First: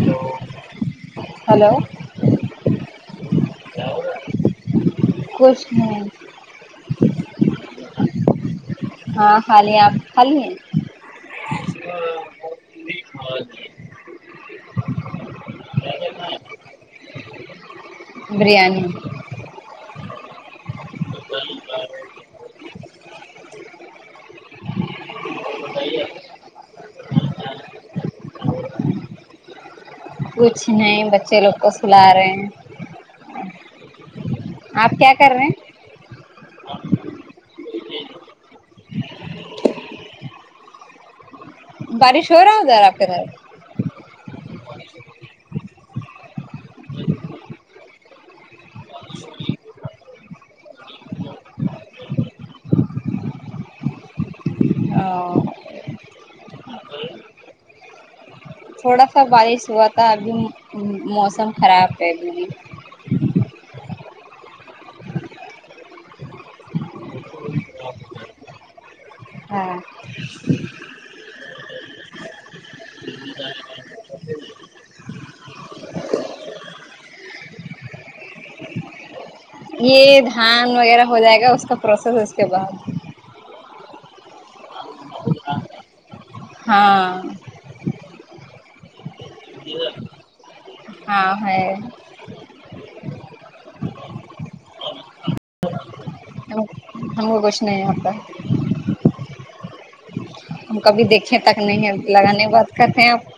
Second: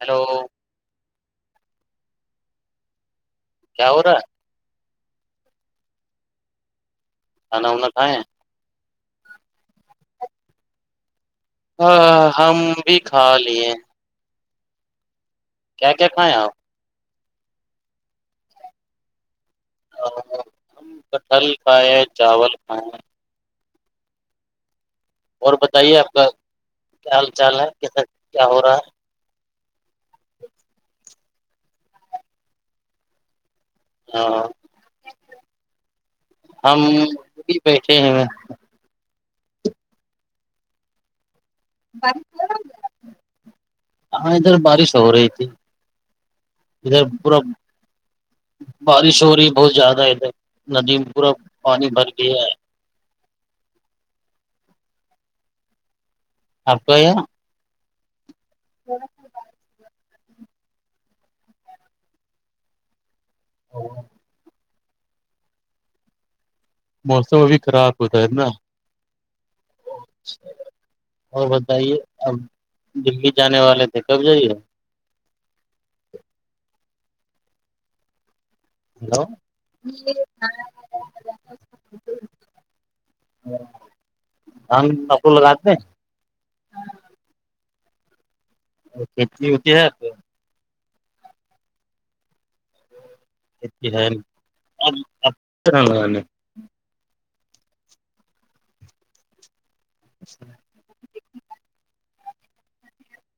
Hello hello [unintelligible] کیا ہوورا [unintelligible] کش میں [unintelligible] کھانا وا کھائیں ہاں خالی ہیں آپ خالی ہیں ہاں ہم بھی کھا لیے ہیں۔ اور کیا کیا کھائیں آ بریانی ہم کٹہل کھائے چاول کھائے [inaudible] اور بتائیے آپ کا کیا حال چال ہے کیسا کیا ہو رہا ہے کچ نہیں بچے لوگ کو سلاارے ہاں کر رہے ہیں ہم بھی بیٹھے ہیں بارش ہو رہا ہودار آپ ہاں ادھر بارش ہو رہی تھی ادھر پورا بارش ہو رہی ہے بہت زیادہ ہے ادھر ندی میں پورا پانی بھر گیا ہے ہ آپ کا یہ تھوڑا سا بارش ہوا تھا ابھی موسم خراب ہے ابھی بھی ا موسم ابھی خراب ہوتا ہے نا ہاں اور بتائیے اب دلی جانے والے تھے کب جائیے ہیلو یہ دھان وغیرہ ہو جائے گا اس کا پروسیس اس کے بعد ہم کپو لگاتے ہیں ہاں کھیتی ہوتی ہے آپ ہاں ہے ا ہےپ ہم کو کچھ نہیں آتا ہے اسچ ط ہم کبھی دیکھیں تک نہیں لگانے بات کرتے ہیں آپ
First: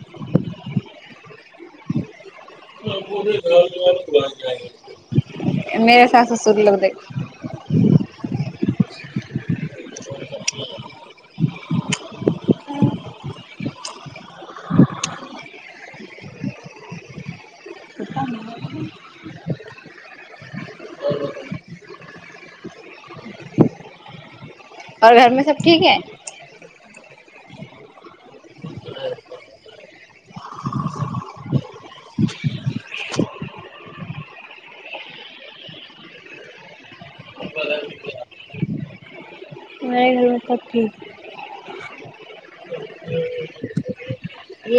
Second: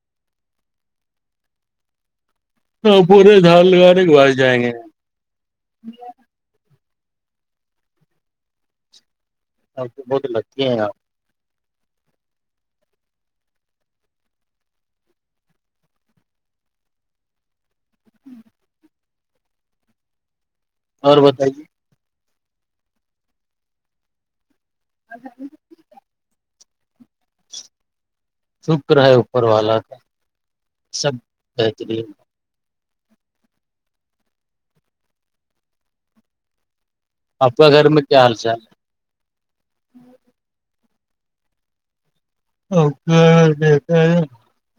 پے پورے دھان لگانے کے گ بعد جائے جائیں گے گ میرے ساس سسر لگ د ا بود ل کہ اتا م اور بتائیے اور گھر میں سب ٹھیک ہے شکر ہے اوپر والا کا سب بہترین آپ کا گھر میں کیا حال چال ہے میرے گھر میں سب ٹھیک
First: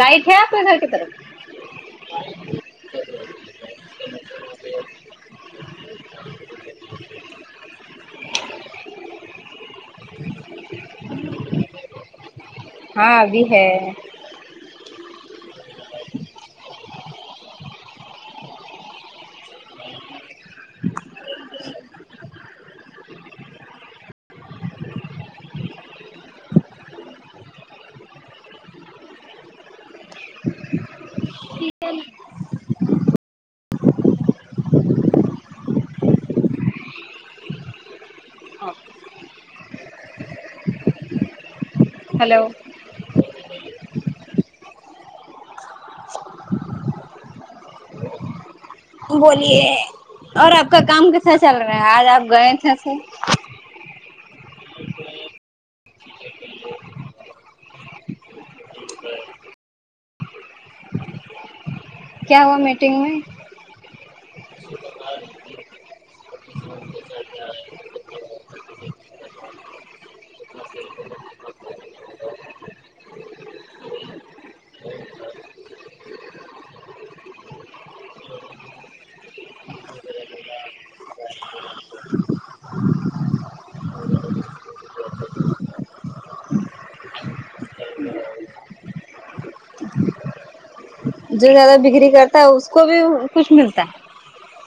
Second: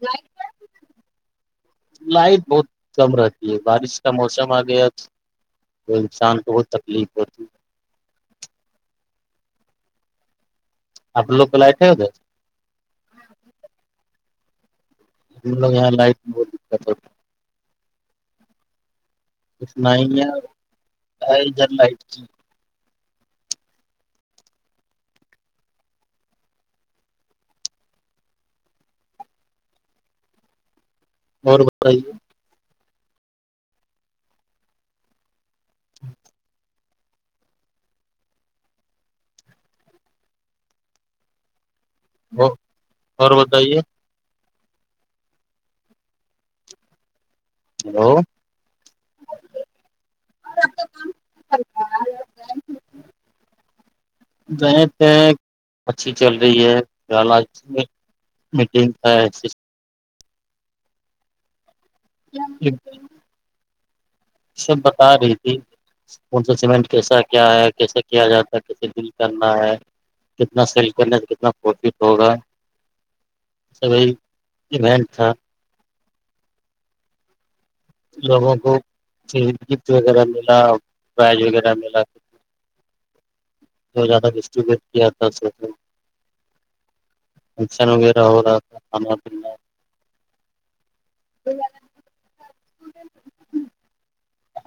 لائٹ ہے آپ کے گھر کی طرف لائٹ بہت کم رہتی ہے بارش کا موسم آ گیا وہ انسان کو بہت تکلیف ہوتی آپ لوگ کا لآٹ ہے ادھر ہاں ابھی ہے [inaudible] یہاں لائٹ ب اتنا ہی ہے ادھر لائٹ کی [inaudible] اور بتائیے [inaudible] ہاں ہاں ہلو وہ اور بتائیے ہیلو بولیے اور آپ کا کام کیسا چل رہا ہے آج آپ گئے تھےسے گئے تھے اچھی چل رہی ہے میٹنگ کا کیا ہوا میٹنگ میں سب بتا رہی تھی ان سے سیمنٹ کیسا کیا ہے کیسے کیا جاتا ہے کیسے بل کرنا ہے کتنا سیل کرنے سے کتنا پروفٹ ہوگا سبھی ایونٹ تھا لوگوں کو گفٹ وغیرہ ملا بیج وغیرہ ملا زیادہ ڈسٹریبوٹ کیا تھا فنکشن وغیرہ ہو رہا تھا کھانا پینا جو زیادہ بکری کرتا ہے اس کو بھی کچھ ملتا ہے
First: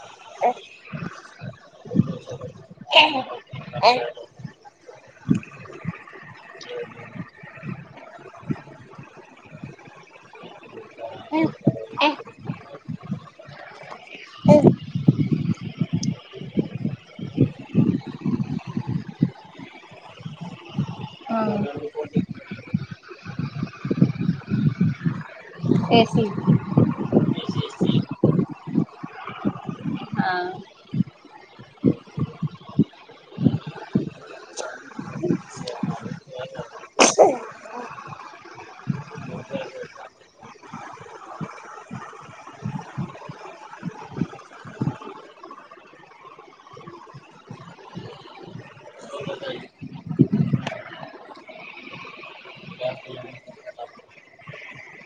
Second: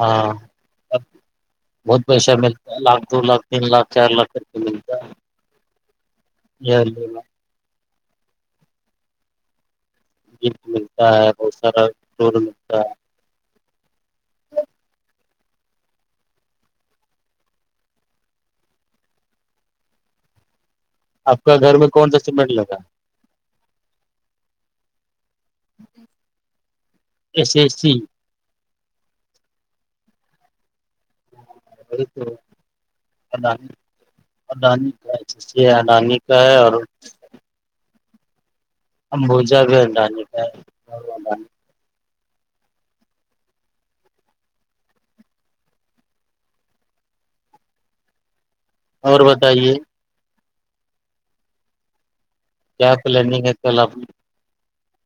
ہاں بہت پیسہ ملتا ہے لاکھ دو لاکھ تین لاکھ ہاں چار لاکھ [inaudible] [inaudible] ملتا ہے بہت سارا فور [inaudible] ملتا ہے ہ آپ کا گھر میں کون سا سیمنٹ لگا اے سی اے سی اے سی ہاں [inaudible] اڈانی اڈانی کا اڈانی کا ہے اور امبوجہ بھی اڈانی کا ہے اور بتائیے کیا پلاننگ ہے کل آپ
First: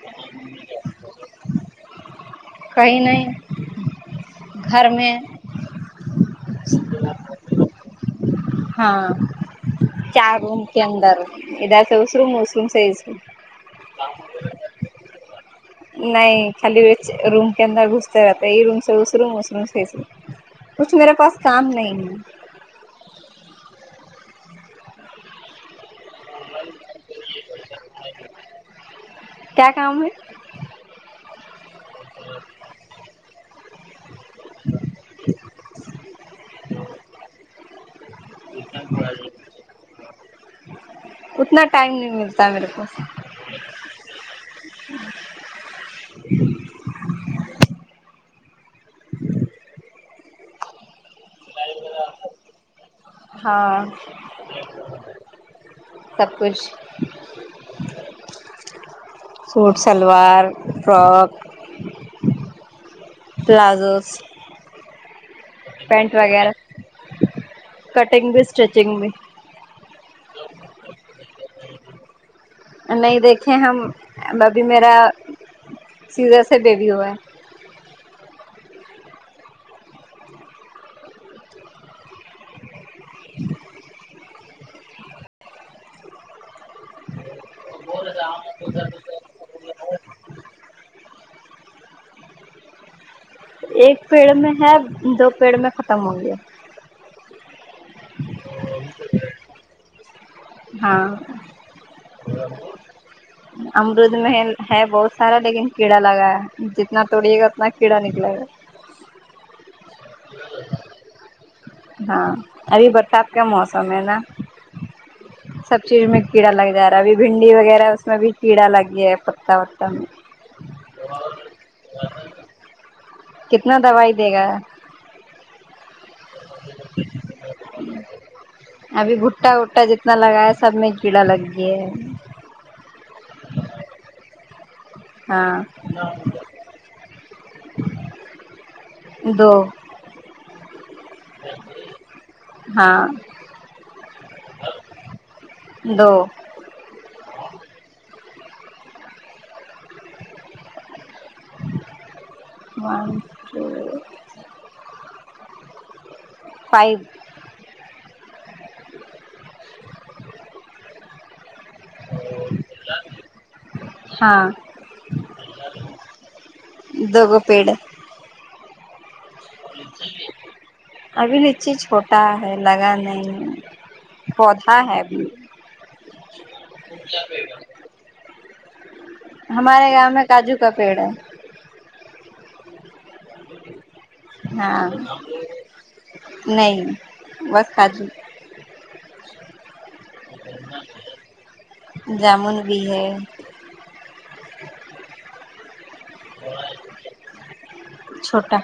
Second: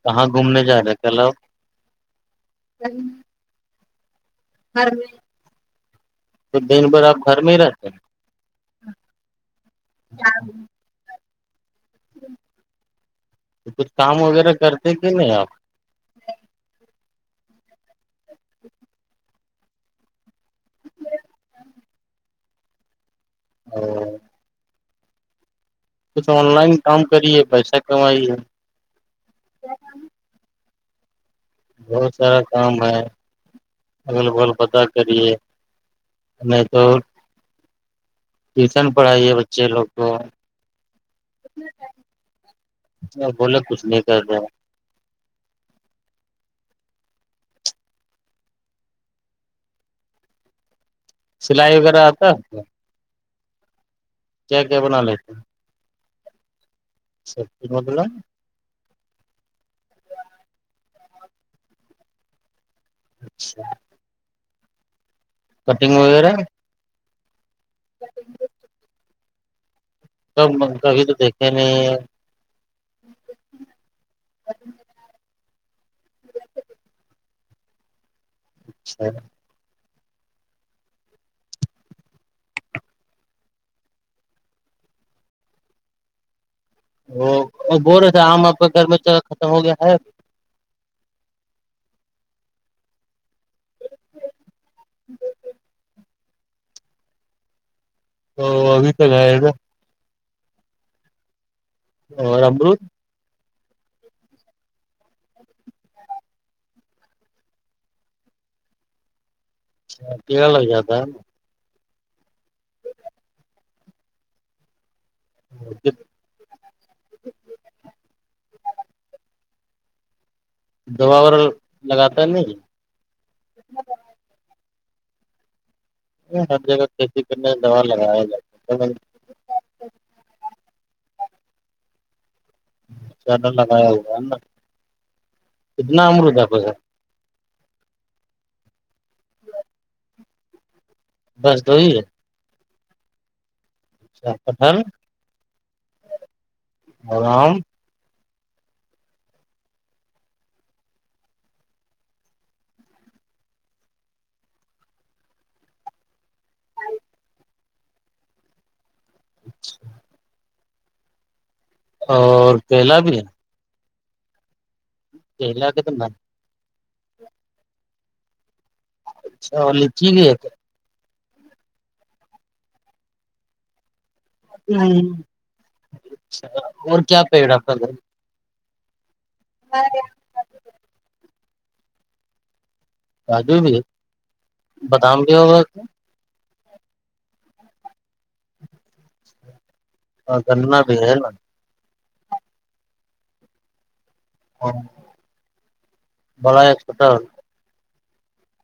کہاں گھومنے جا رہے ہیں کل آپ کہیں نہیں گھر میں تو دن بھر آپ گھر میں ہی رہتے ہاں چار روم کے اندر ادھر سے اس روم اس روم سے ر تو کچھ کام وغیرہ کرتے کہ نہیں آپ نہیں خالی روم کے اندر گھستے رہتے یہ روم سے اس روم اس روم سے کچھ میرے پاس کام نہیں ہے [unintelligible] کچھ آن لائن کام کریے پیسہ کمائیے کیا کام ہے بہت سارا کام ہے اغل بغل پتاہ کریے نہیں تو ٹیوشن پڑھائی ہے بچے لوگ کو اتنا ٹائم نہیں ملتا میرے کو بولے کچھ نہیں کر رہے سلائی وغیرہ آتا ہاں کیا کیا بنااے سب کچھ سر مگلہ suit salwar frock palazzos cutting وغیرہ کٹنگ بھی اسٹچنگ بھی کب کبھی تو دیکھے نہیں نہیں دیکھیں ہم ا ابھی میرا سیدھے سے بیبی ہوا ہے اچھا [unintelligible] وہ بول رہے تھے آم آپ کا گھر ہے میں چ ختم ہو گیا ہے ایک پیڑ میں ہے دو پیڑ میں ختم ہو گیا تو ابھی تک آئے گا ہاں اور [inaudible] امرود میں ہے بہت سارا لیکن کیڑا لگا ہے جتنا توڑیے گا اتنا کیڑا نکلے گا اچ کہ جیا تھاا ہاں ابھی برسات کا موسم ہے نا سب ہے چیز میں کیڑا لگ جا رہا ابھی بھنڈی وغیرہ ہے اس میں بھی کیڑا لگ گیا ہے پتتا وتا میں دوا وغورا لگاتا ہے نہیں کتنا دوائی دے گا ہر جگہ کھیتی کرنے دوا لگایا جات ابھی گھٹا وٹا جتنا لگا ہے سب میں ایک کیڑا لگ گیا ہے اللہ ب ہو ہاں کتنا امرت ہے پس دو [unintelligible] دس دو ہی ہے ہاں دو ٹلام مان فائو م اور کیلا بھی ہے ہاں ج ل آگ ت ب دو گ پیڑ اچھا اور لیچی بھی ہے ابھی ن چیز چھوٹا ہے لگا نہیں ہے پودا ہ ابھی اچھا اور کیا پے ڈاکٹر گھر ہمارے گاؤں میں کاجو کا پیڑ ہے کاجو بھی ہاں بادام بھی ہوگا [unintelligible] نہیں بس آجی ہاں گننا بھی ہے نا [unintelligible] جامن بھی ہے ہاں ب کتا چھوٹا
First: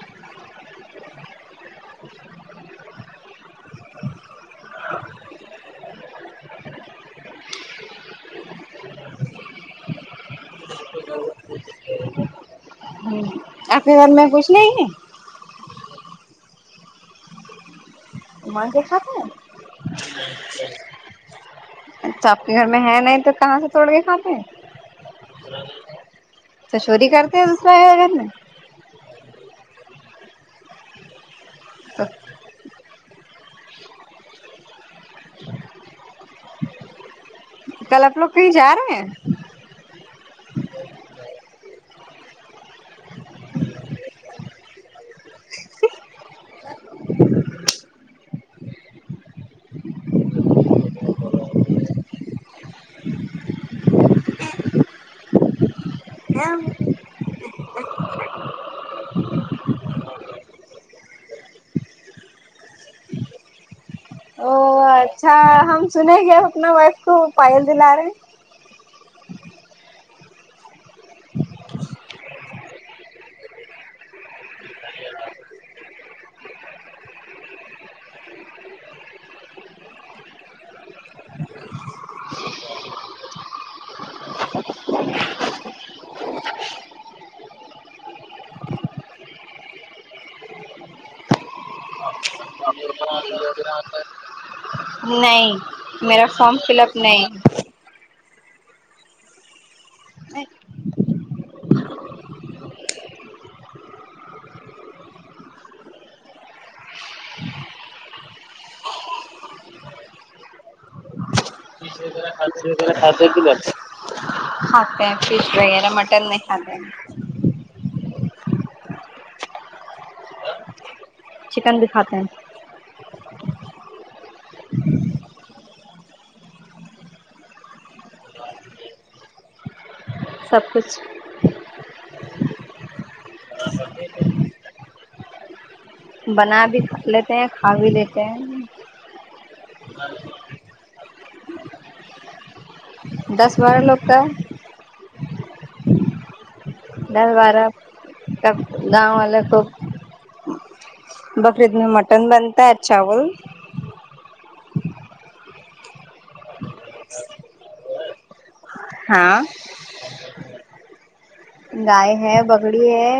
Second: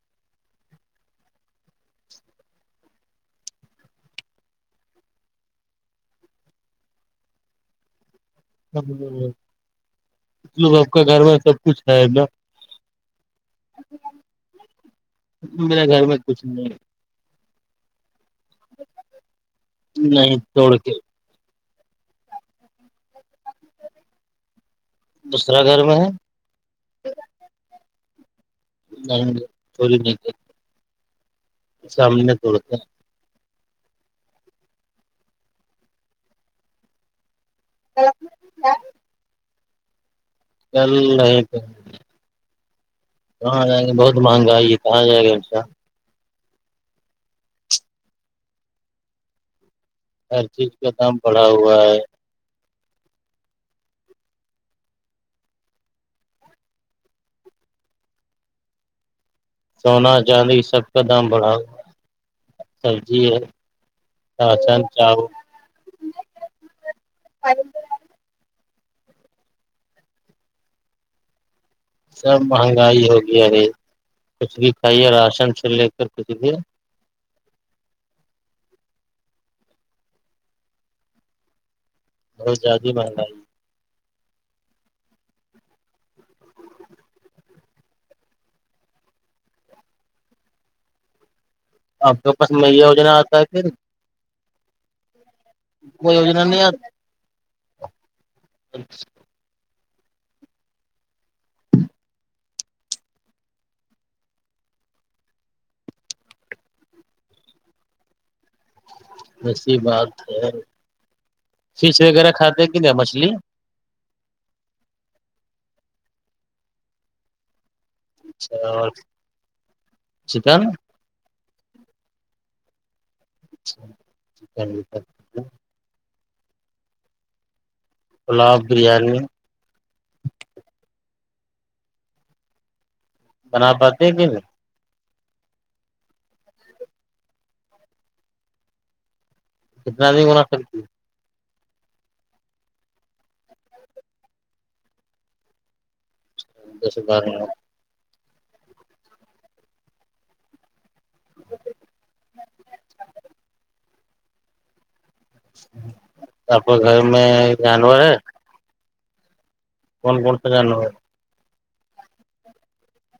ملو آپ کا گھر میں سب کچھ ہے نا ہ آپ کے گھر میں کچھ نہیں ہے [unintelligible] میرے گھر میں کچھ نہیں [unintelligible] ہم کے کاب ہیں نہیں توڑ کے [unintelligible] اچھا آپ کے گھر میں ہے نہیں تو کہاں سے توڑ گئے کھا پے دوسرا گھر میں ہے تو چورور کرتے ہیں دوسرا ہے اھر میں [unintelligible] نہیں نہیں چور نہیں [unintelligible] تو سامنے توڑتے ہیں [unintelligible] کل ہیں آپ لوگ کہیں جا رہے ہیں [inaudible] چل نہیں تو [unintelligible] کہاں جائ گ بہت مہنگا آئی ہے کہاں جائے گا انسا [unintelligible] [unintelligible] ہر چیز کا دام بڑا ہوا ہے [unintelligible] [unintelligible] ہاں [unintelligible] سونا چاندی سب کا دام بڑا ہو سبزی ہے او راشن چاول اچھا ہم سنے گے آپ اپنا وائف کو پائل دلا رہے ہیں [inaudible] سب مہنگائی ہوگی ارے کچھ بھی کھائیے راشن سے لے کر کچھ بھی بہت زیادہ مہنگائی آپ کے پاس میا وجنا آتا ہے پھر ہیں نہیں کوئی میرا یوجنا فارم نہیں آ فل اپ نہیں جی وسی بات ہے پی فش وغیرہ کھاتے کہ نہیں سہ مچھلی کلو اک فش وغیرہ مٹن نہیں خ اچھا اور چکن چکن بھی کھاتے ہیں چ چنڈیتر گلاب بریانی سب کچھ بنا پاتے کہن بنا بھی لیتے ہیں کھا بھی لیتے ہیں کتنا د ہونا سلتی دس بارہ لواک کا ہے؟ دس ڈل بارہ کا گاؤں والے خ بقرعید میں مٹن بنتا ہے چاول آپ کو گھر میں جانور ہے ہاں فن کرتا جانا ہو گائے ہے بکریی ہے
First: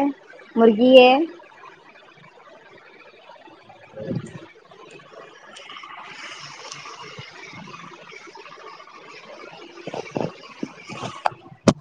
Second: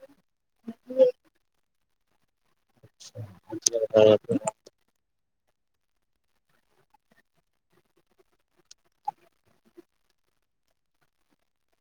مرغی ہے [unintelligible] [inaudible]